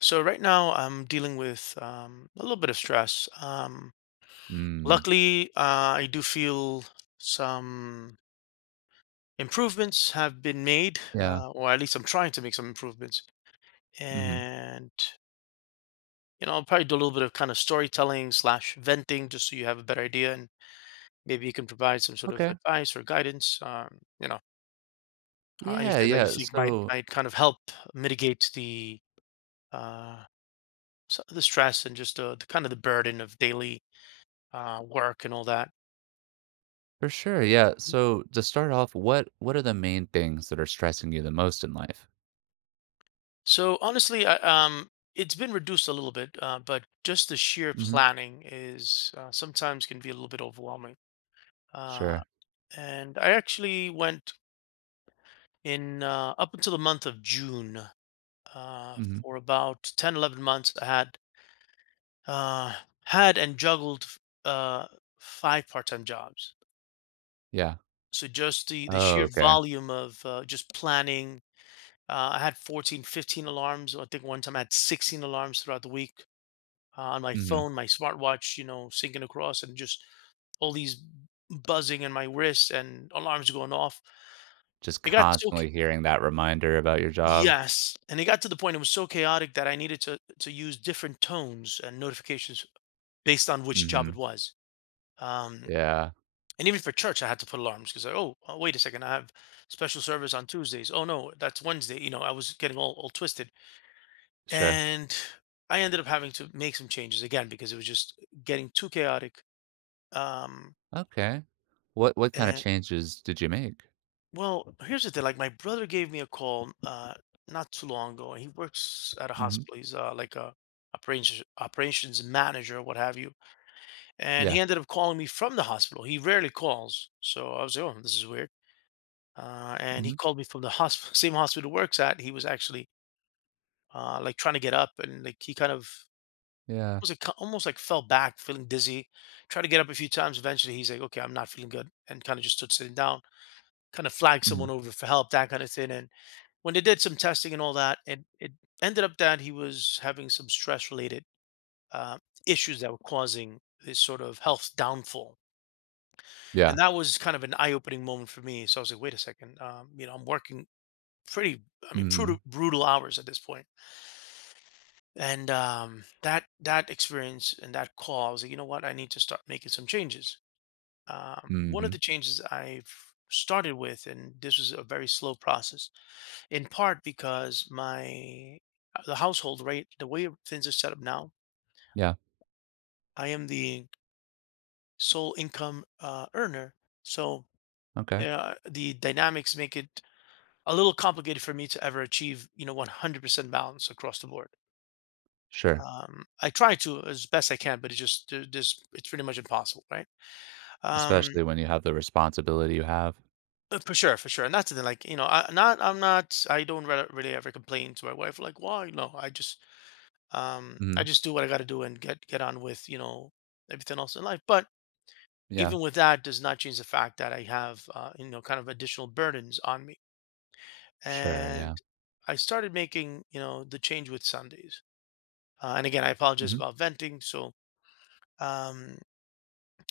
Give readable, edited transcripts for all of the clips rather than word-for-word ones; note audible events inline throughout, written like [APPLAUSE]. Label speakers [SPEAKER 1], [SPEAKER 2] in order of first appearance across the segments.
[SPEAKER 1] So right now I'm dealing with a little bit of stress.
[SPEAKER 2] Mm,
[SPEAKER 1] Luckily, I do feel some improvements have been made,
[SPEAKER 2] yeah,
[SPEAKER 1] or at least I'm trying to make some improvements.
[SPEAKER 2] mhm.
[SPEAKER 1] And you know, I'll probably do a little bit of kind of storytelling slash venting, just so you have a better idea, and maybe you can provide some sort of
[SPEAKER 2] Okay.
[SPEAKER 1] advice or guidance.
[SPEAKER 2] Yeah,
[SPEAKER 1] Anything that you
[SPEAKER 2] yeah,
[SPEAKER 1] think might
[SPEAKER 2] so
[SPEAKER 1] might kind of help mitigate the uh, the stress and just the kind of the burden of daily work and all that.
[SPEAKER 2] so to start off, what are the main things that are stressing you the most in life?
[SPEAKER 1] So honestly, it's been reduced a little bit, but just the sheer
[SPEAKER 2] Mhm.
[SPEAKER 1] planning is sometimes can be a little bit overwhelming. Uh,
[SPEAKER 2] Sure.
[SPEAKER 1] and I actually went in up until the month of June
[SPEAKER 2] Mhm.
[SPEAKER 1] for about 10, 11 months. I had uh, had and juggled uh, five part-time jobs.
[SPEAKER 2] Yeah.
[SPEAKER 1] So just the
[SPEAKER 2] Oh,
[SPEAKER 1] sheer
[SPEAKER 2] okay.
[SPEAKER 1] volume of just planning. I had 14, 15 alarms. I think one time I had 16 alarms throughout the week on my
[SPEAKER 2] Mhm.
[SPEAKER 1] phone, my smartwatch, you know, syncing across, and just all these buzzing in my wrists and alarms going off.
[SPEAKER 2] Just
[SPEAKER 1] It got so ch-
[SPEAKER 2] constantly hearing that reminder about your job.
[SPEAKER 1] Yes, and it got to the point it was so chaotic that I needed to use different tones and notifications based on which job it
[SPEAKER 2] Mhm.
[SPEAKER 1] was. Um,
[SPEAKER 2] Yeah,
[SPEAKER 1] and even for church, I had to put alarms because oh, wait a second, I have special service on Tuesdays. Oh no, that's Wednesday. You know, I was getting all twisted,
[SPEAKER 2] sure.
[SPEAKER 1] and I ended up having to make some changes again because it was just getting too chaotic. Um,
[SPEAKER 2] Okay. What kinda changes did you make?
[SPEAKER 1] Well, here's the thing. Like my brother gave me a call not too long ago, and he works at a
[SPEAKER 2] Mhm.
[SPEAKER 1] hospital. He's like a operations manager, what have you. And he
[SPEAKER 2] Yeah.
[SPEAKER 1] ended up calling me from the hospital. He rarely calls, so I was like, oh, this is weird. And he
[SPEAKER 2] Mhm.
[SPEAKER 1] called me from the hospital, [LAUGHS] same hospital he works at. He was actually like trying to get up, and like he kind of
[SPEAKER 2] Yeah.
[SPEAKER 1] was like, almost like fell back, feeling dizzy. Tried to get up a few times. Eventually, he's like, okay, I'm not feeling good, and kind of just stood sitting down. Kind of flagged
[SPEAKER 2] Mhm.
[SPEAKER 1] someone over for help, that kind of thing, and when they did some testing and all that, it ended up that he was having some stress related uh, issues that were causing this sort of health downfall. And
[SPEAKER 2] Yeah.
[SPEAKER 1] that was kind of an eye opening moment for me. So I was like, wait a second, you know, I'm working pretty, I mean, brutal,
[SPEAKER 2] Mhm.
[SPEAKER 1] brutal hours at this point. And that experience and that call, I was like, you know what, I need to start making some changes. One of
[SPEAKER 2] Mhm.
[SPEAKER 1] the changes I've started with, and this was a very slow process, in part because my the household right the way things are set up now
[SPEAKER 2] Yeah.
[SPEAKER 1] I am the sole income earner, so
[SPEAKER 2] Okay.
[SPEAKER 1] the dynamics make it a little complicated for me to ever achieve you know 100% balance across the board.
[SPEAKER 2] Sure.
[SPEAKER 1] I try to as best I can, but it's just there's it's pretty much impossible, right? um,
[SPEAKER 2] Especially when you have the responsibility you have.
[SPEAKER 1] for sure, for sure, and that's the thing, like, you know, I'm not I don't re- really ever complain to my wife like why, no, I just I
[SPEAKER 2] Mhm.
[SPEAKER 1] just do what I got to do and get on with you know everything else in life. But
[SPEAKER 2] Yeah.
[SPEAKER 1] even with that, does not change the fact that I have you know kind of additional burdens on me.
[SPEAKER 2] Sure,
[SPEAKER 1] And
[SPEAKER 2] yeah.
[SPEAKER 1] I started making you know the change with Sundays. And again, I apologize
[SPEAKER 2] Mhm.
[SPEAKER 1] about venting. So um,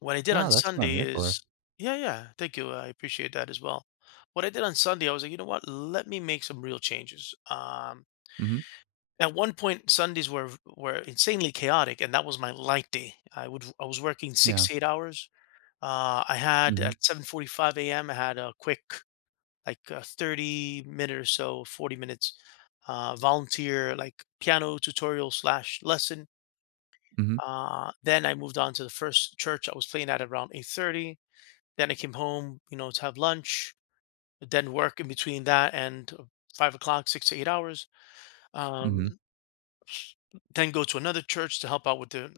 [SPEAKER 1] what I did on
[SPEAKER 2] No, that's what I'm
[SPEAKER 1] Sunday
[SPEAKER 2] here for.
[SPEAKER 1] is yeah, yeah, thank you. I appreciate that as well. What I did on Sunday, I was like, you know what? Let me make some real changes.
[SPEAKER 2] Mhm.
[SPEAKER 1] At one point, Sundays were insanely chaotic, and that was my light day. I was working six
[SPEAKER 2] Yeah.
[SPEAKER 1] to eight hours. I had
[SPEAKER 2] Mhm.
[SPEAKER 1] at 7:45 a.m. I had a quick like a 30 minute or so, 40 minutes volunteer like piano tutorial slash lesson.
[SPEAKER 2] Mhm.
[SPEAKER 1] Then I moved on to the first church I was playing at around 8:30. Then I came home, you know, to have lunch. Then work in between that and 5 o'clock, 6 to 8 hours.
[SPEAKER 2] Mhm.
[SPEAKER 1] Um, then go to another church to help out with the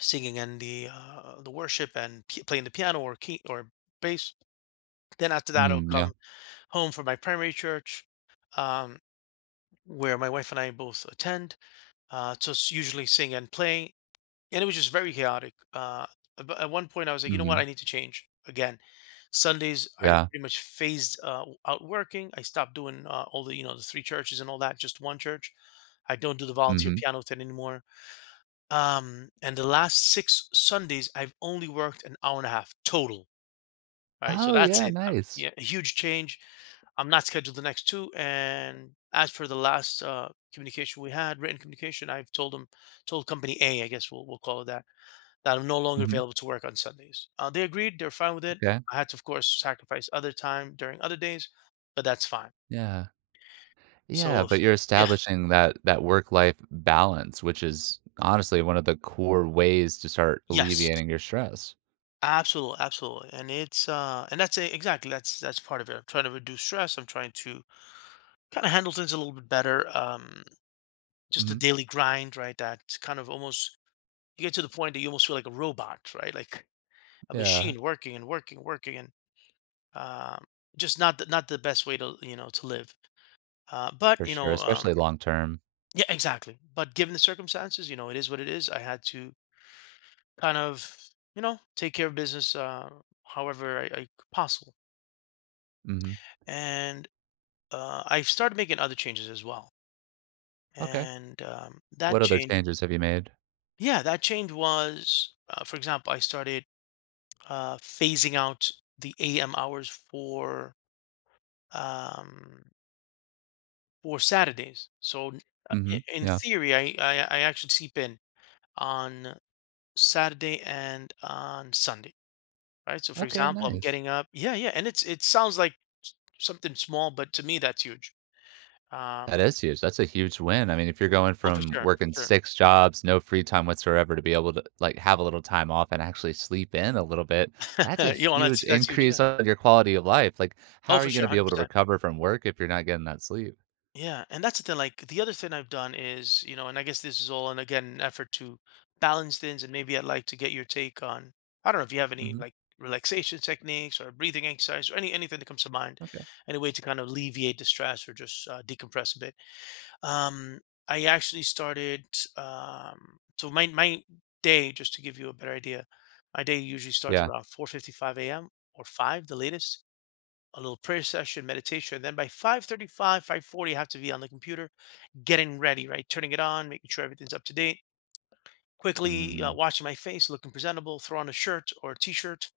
[SPEAKER 1] singing and the worship and playing the piano or key or bass. Then after that, I'll
[SPEAKER 2] Mm, yeah.
[SPEAKER 1] come home from my primary church, um, where my wife and I both attend usually sing and play. And it was just very chaotic. But at one point, I was like, you know what,
[SPEAKER 2] Mhm.
[SPEAKER 1] I need to change again. Sundays, I
[SPEAKER 2] Yeah.
[SPEAKER 1] pretty much phased out working. I stopped doing all the you know the three churches and all that. Just one church. I don't do the volunteer
[SPEAKER 2] Mhm.
[SPEAKER 1] piano thing anymore. And the last six Sundays, I've only worked an hour and a half total, right? So
[SPEAKER 2] Oh,
[SPEAKER 1] that's
[SPEAKER 2] yeah,
[SPEAKER 1] it.
[SPEAKER 2] nice.
[SPEAKER 1] Yeah, a huge change. I'm not scheduled the next two. And as for the last communication we had, written communication, I've told them, told company A, I guess we'll call it that, that I'm no longer
[SPEAKER 2] Mhm.
[SPEAKER 1] available to work on Sundays. They agreed. They're fine with it.
[SPEAKER 2] Okay.
[SPEAKER 1] I had to, of course, sacrifice other time during other days, but that's fine.
[SPEAKER 2] Yeah. Yeah,
[SPEAKER 1] So,
[SPEAKER 2] but
[SPEAKER 1] if-
[SPEAKER 2] you're
[SPEAKER 1] yeah,
[SPEAKER 2] establishing that work-life balance, which is honestly one of the core ways to start
[SPEAKER 1] yes,
[SPEAKER 2] alleviating your stress.
[SPEAKER 1] absolutely, absolutely. And it's and that's it exactly, that's part of it. I'm trying to reduce stress. I'm trying to kind of handle things a little bit better. Just the
[SPEAKER 2] Mhm.
[SPEAKER 1] daily grind, right? That kind of almost you get to the point that you almost feel like a robot, right? Like a
[SPEAKER 2] Yeah,
[SPEAKER 1] machine working and working, working and um just not the best way to, you know, to live. But,
[SPEAKER 2] for
[SPEAKER 1] you
[SPEAKER 2] sure,
[SPEAKER 1] know,
[SPEAKER 2] especially long term.
[SPEAKER 1] yeah, exactly. But given the circumstances, you know, it is what it is. I had to kind of, you know, take care of business however I possible.
[SPEAKER 2] Mhm.
[SPEAKER 1] And I started making other changes as well,
[SPEAKER 2] Okay.
[SPEAKER 1] and
[SPEAKER 2] What other changes have you made?
[SPEAKER 1] yeah, that change was, for example, I started phasing out the AM hours um, for Saturdays.
[SPEAKER 2] Mhm.
[SPEAKER 1] In
[SPEAKER 2] Yeah.
[SPEAKER 1] theory, I actually sleep in on Saturday and on Sunday, right? So for
[SPEAKER 2] Okay,
[SPEAKER 1] example, I'm
[SPEAKER 2] nice.
[SPEAKER 1] getting up, yeah, yeah, and it's it sounds like something small, but to me that's huge.
[SPEAKER 2] That
[SPEAKER 1] Um,
[SPEAKER 2] is huge. That's a huge win. I mean, if you're going
[SPEAKER 1] oh, for
[SPEAKER 2] from
[SPEAKER 1] sure,
[SPEAKER 2] working
[SPEAKER 1] for
[SPEAKER 2] 6 jobs, no free time whatsoever to be able to, have a little time off and actually sleep in a little bit, that's a
[SPEAKER 1] sure. [LAUGHS] You know,
[SPEAKER 2] huge
[SPEAKER 1] that's huge.
[SPEAKER 2] increase on your quality of life. How
[SPEAKER 1] Oh,
[SPEAKER 2] are
[SPEAKER 1] for
[SPEAKER 2] you
[SPEAKER 1] sure,
[SPEAKER 2] gonna be able to
[SPEAKER 1] 100%.
[SPEAKER 2] recover from work if you're not getting that sleep?
[SPEAKER 1] Yeah, and that's the thing, like, the other thing I've done is, you know, and I guess this is all, and again, an effort to balance things, and maybe I'd like to get your take on, I don't know if you have any,
[SPEAKER 2] Mhm.
[SPEAKER 1] like, relaxation techniques or breathing exercise or anything that comes to mind,
[SPEAKER 2] Okay.
[SPEAKER 1] any way to kind of alleviate the stress or just, decompress a bit. Um, I actually started, so my day, just to give you a better idea, my day usually starts
[SPEAKER 2] Yeah.
[SPEAKER 1] around 4:55 AM or 5, the latest. A little prayer session, meditation. Then by 5:35, 5:40, I have to be on the computer, getting ready, right? Turning it on, making sure everything's up to date. Quickly
[SPEAKER 2] Mm.
[SPEAKER 1] washing my face, looking presentable, throw on a shirt or a t-shirt,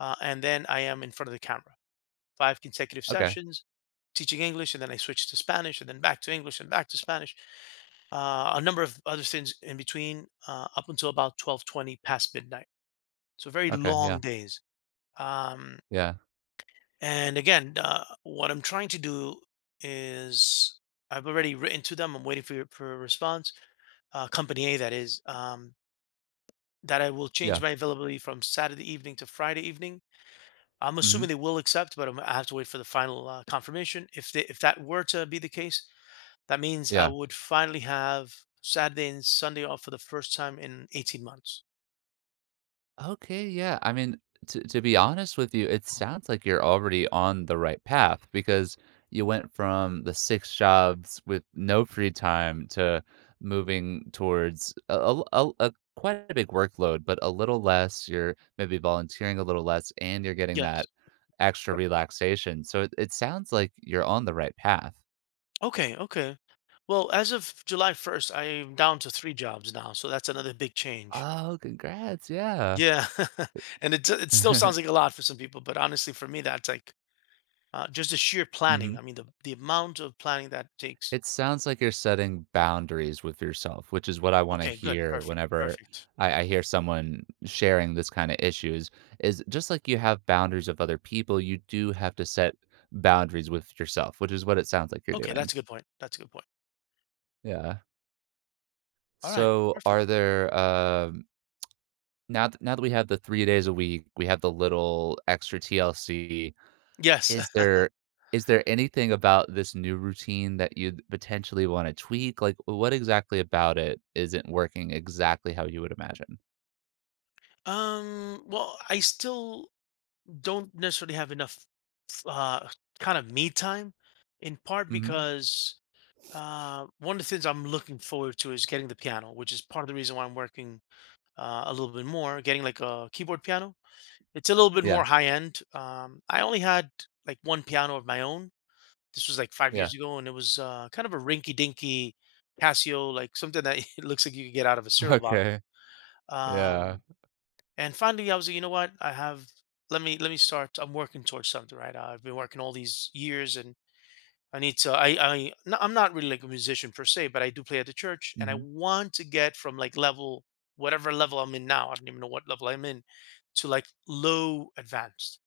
[SPEAKER 1] and then I am in front of the camera. Five consecutive
[SPEAKER 2] Okay.
[SPEAKER 1] sessions teaching English, and then I switch to Spanish, and then back to English, and back to Spanish. A number of other things in between, up until about 12:20 past midnight. So very
[SPEAKER 2] Okay. Yeah.
[SPEAKER 1] long days. Um,
[SPEAKER 2] Yeah.
[SPEAKER 1] And again, what I'm trying to do is I've already written to them. I'm waiting for your for a response. Company A, that is, that I will change
[SPEAKER 2] Yeah.
[SPEAKER 1] my availability from Saturday evening to Friday evening. I'm
[SPEAKER 2] Mhm.
[SPEAKER 1] assuming they will accept, but I have to wait for the final confirmation. If that were to be the case, that means I
[SPEAKER 2] Yeah.
[SPEAKER 1] would finally have Saturday and Sunday off for the first time in 18 months.
[SPEAKER 2] Okay, yeah. I mean, to be honest with you, it
[SPEAKER 1] ค่ะ
[SPEAKER 2] sounds like you're already on the right path because you went from the six jobs with no free time to moving towards a quite a big workload, but a little less. You're maybe volunteering a little less, and you're getting
[SPEAKER 1] Yes.
[SPEAKER 2] that extra relaxation. So it sounds like you're on the right path.
[SPEAKER 1] Okay, okay. Well, as of July 1st, I am down to 3 jobs now, so that's another big change.
[SPEAKER 2] Oh, congrats! Yeah.
[SPEAKER 1] Yeah. [LAUGHS] And it still sounds
[SPEAKER 2] [LAUGHS]
[SPEAKER 1] like a lot for some people, but honestly, for me, that's like, just the sheer
[SPEAKER 2] Mhm.
[SPEAKER 1] planning. I mean, the amount of planning that takes.
[SPEAKER 2] It sounds like you're setting boundaries with yourself, which is what I wanna
[SPEAKER 1] Okay, good.
[SPEAKER 2] hear
[SPEAKER 1] Perfect,
[SPEAKER 2] whenever
[SPEAKER 1] perfect.
[SPEAKER 2] I hear someone sharing this kinda issues, is just like you have boundaries with other people, you do have to set boundaries with yourself, which is what it sounds like you're
[SPEAKER 1] Okay, that's
[SPEAKER 2] doing.
[SPEAKER 1] a good point. That's a good point.
[SPEAKER 2] Yeah.
[SPEAKER 1] All right,
[SPEAKER 2] So,
[SPEAKER 1] perfect.
[SPEAKER 2] are there, now that we have the 3 days a week, we have the little extra TLC.
[SPEAKER 1] Yes.
[SPEAKER 2] Is
[SPEAKER 1] [LAUGHS]
[SPEAKER 2] there is there anything about this new routine that you'd potentially wanna tweak? Like, what exactly about it isn't working exactly how you would imagine?
[SPEAKER 1] Well, I still don't necessarily have enough uh kind of me time, in part
[SPEAKER 2] Mhm.
[SPEAKER 1] because one of the things I'm looking forward to is getting the piano, which is part of the reason why I'm working a little bit more, getting like a keyboard piano. It's a little bit more
[SPEAKER 2] Yeah,
[SPEAKER 1] high end. I only had like one piano of my own. This was like five
[SPEAKER 2] yeah.
[SPEAKER 1] years ago, and it was kind of a rinky dinky Casio, like something that [LAUGHS] it looks like you could get out of a
[SPEAKER 2] [LAUGHS]
[SPEAKER 1] cereal box.
[SPEAKER 2] Okay. Yeah.
[SPEAKER 1] um and finally I was like, you know what, I have, let me start. I'm working towards something, right? I've been working all these years, and I need to I no, I'm not really like a musician per se, but I do play at the church, and I
[SPEAKER 2] Mhm.
[SPEAKER 1] want to get from like level, whatever level I'm in now, I don't even know what level I'm in, to like low advanced,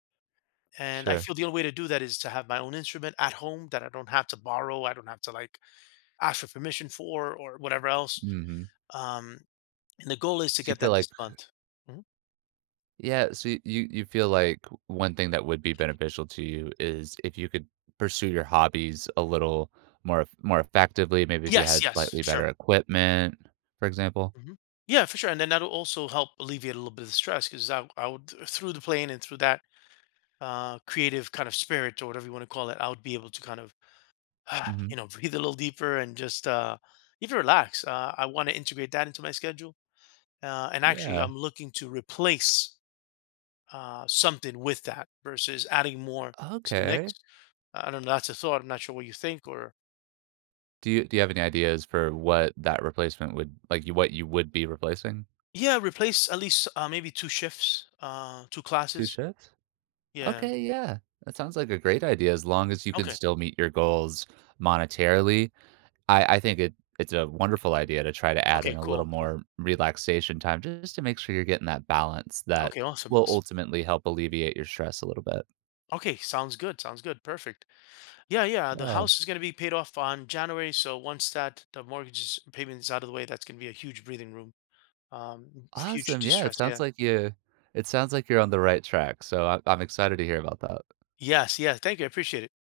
[SPEAKER 1] and I
[SPEAKER 2] Sure.
[SPEAKER 1] feel the only way to do that is to have my own instrument at home that I don't have to borrow, I don't have to like ask for permission for or whatever else.
[SPEAKER 2] Mhm.
[SPEAKER 1] um and the goal is to
[SPEAKER 2] So you
[SPEAKER 1] get
[SPEAKER 2] feel
[SPEAKER 1] that
[SPEAKER 2] like
[SPEAKER 1] this month. Mhm.
[SPEAKER 2] You feel like one thing that would be beneficial to you is if you could pursue your hobbies a little more effectively, maybe if you
[SPEAKER 1] Yes,
[SPEAKER 2] had
[SPEAKER 1] yes, for
[SPEAKER 2] slightly better
[SPEAKER 1] sure.
[SPEAKER 2] equipment, for example?
[SPEAKER 1] Mhm. Yeah, for sure. And then that'll also help alleviate a little bit of the stress because I would, through the playing and through that creative kind of spirit or whatever you want to call it, I would be able to kind of, [SIGHS]
[SPEAKER 2] Mhm.
[SPEAKER 1] you know, [LAUGHS] breathe a little deeper and just even relax. I want to integrate that into my schedule. And actually,
[SPEAKER 2] Yeah.
[SPEAKER 1] I'm looking to replace something with that versus adding more to the mix.
[SPEAKER 2] Okay.
[SPEAKER 1] I don't know. That's a thought. I'm not sure what you think, or
[SPEAKER 2] Do you have any ideas for what that replacement would like, you what you would be replacing?
[SPEAKER 1] yeah, replace at least maybe two shifts, two
[SPEAKER 2] 2
[SPEAKER 1] classes.
[SPEAKER 2] shifts?
[SPEAKER 1] Yeah.
[SPEAKER 2] Okay, yeah. That sounds like a great idea as long as you can
[SPEAKER 1] Okay.
[SPEAKER 2] still meet your goals monetarily. I think it's a wonderful idea to try to add
[SPEAKER 1] Okay.
[SPEAKER 2] in a little
[SPEAKER 1] Cool. Cool.
[SPEAKER 2] more relaxation time just to make sure you're getting that balance that
[SPEAKER 1] Okay, awesome,
[SPEAKER 2] will
[SPEAKER 1] awesome.
[SPEAKER 2] ultimately help alleviate your stress a little bit.
[SPEAKER 1] Okay, sounds good. Sounds good. Perfect. Yeah, yeah. The
[SPEAKER 2] Yeah.
[SPEAKER 1] house is going to be paid off on January, so once that the mortgage is, payment is out of the way, that's going to be a huge breathing room. Um, Huge
[SPEAKER 2] Awesome, yeah, it
[SPEAKER 1] de-stress.
[SPEAKER 2] sounds
[SPEAKER 1] Yeah.
[SPEAKER 2] like you it sounds like you're on the right track, so I'm excited to hear about that.
[SPEAKER 1] Yes, yes. Thank you. I appreciate it.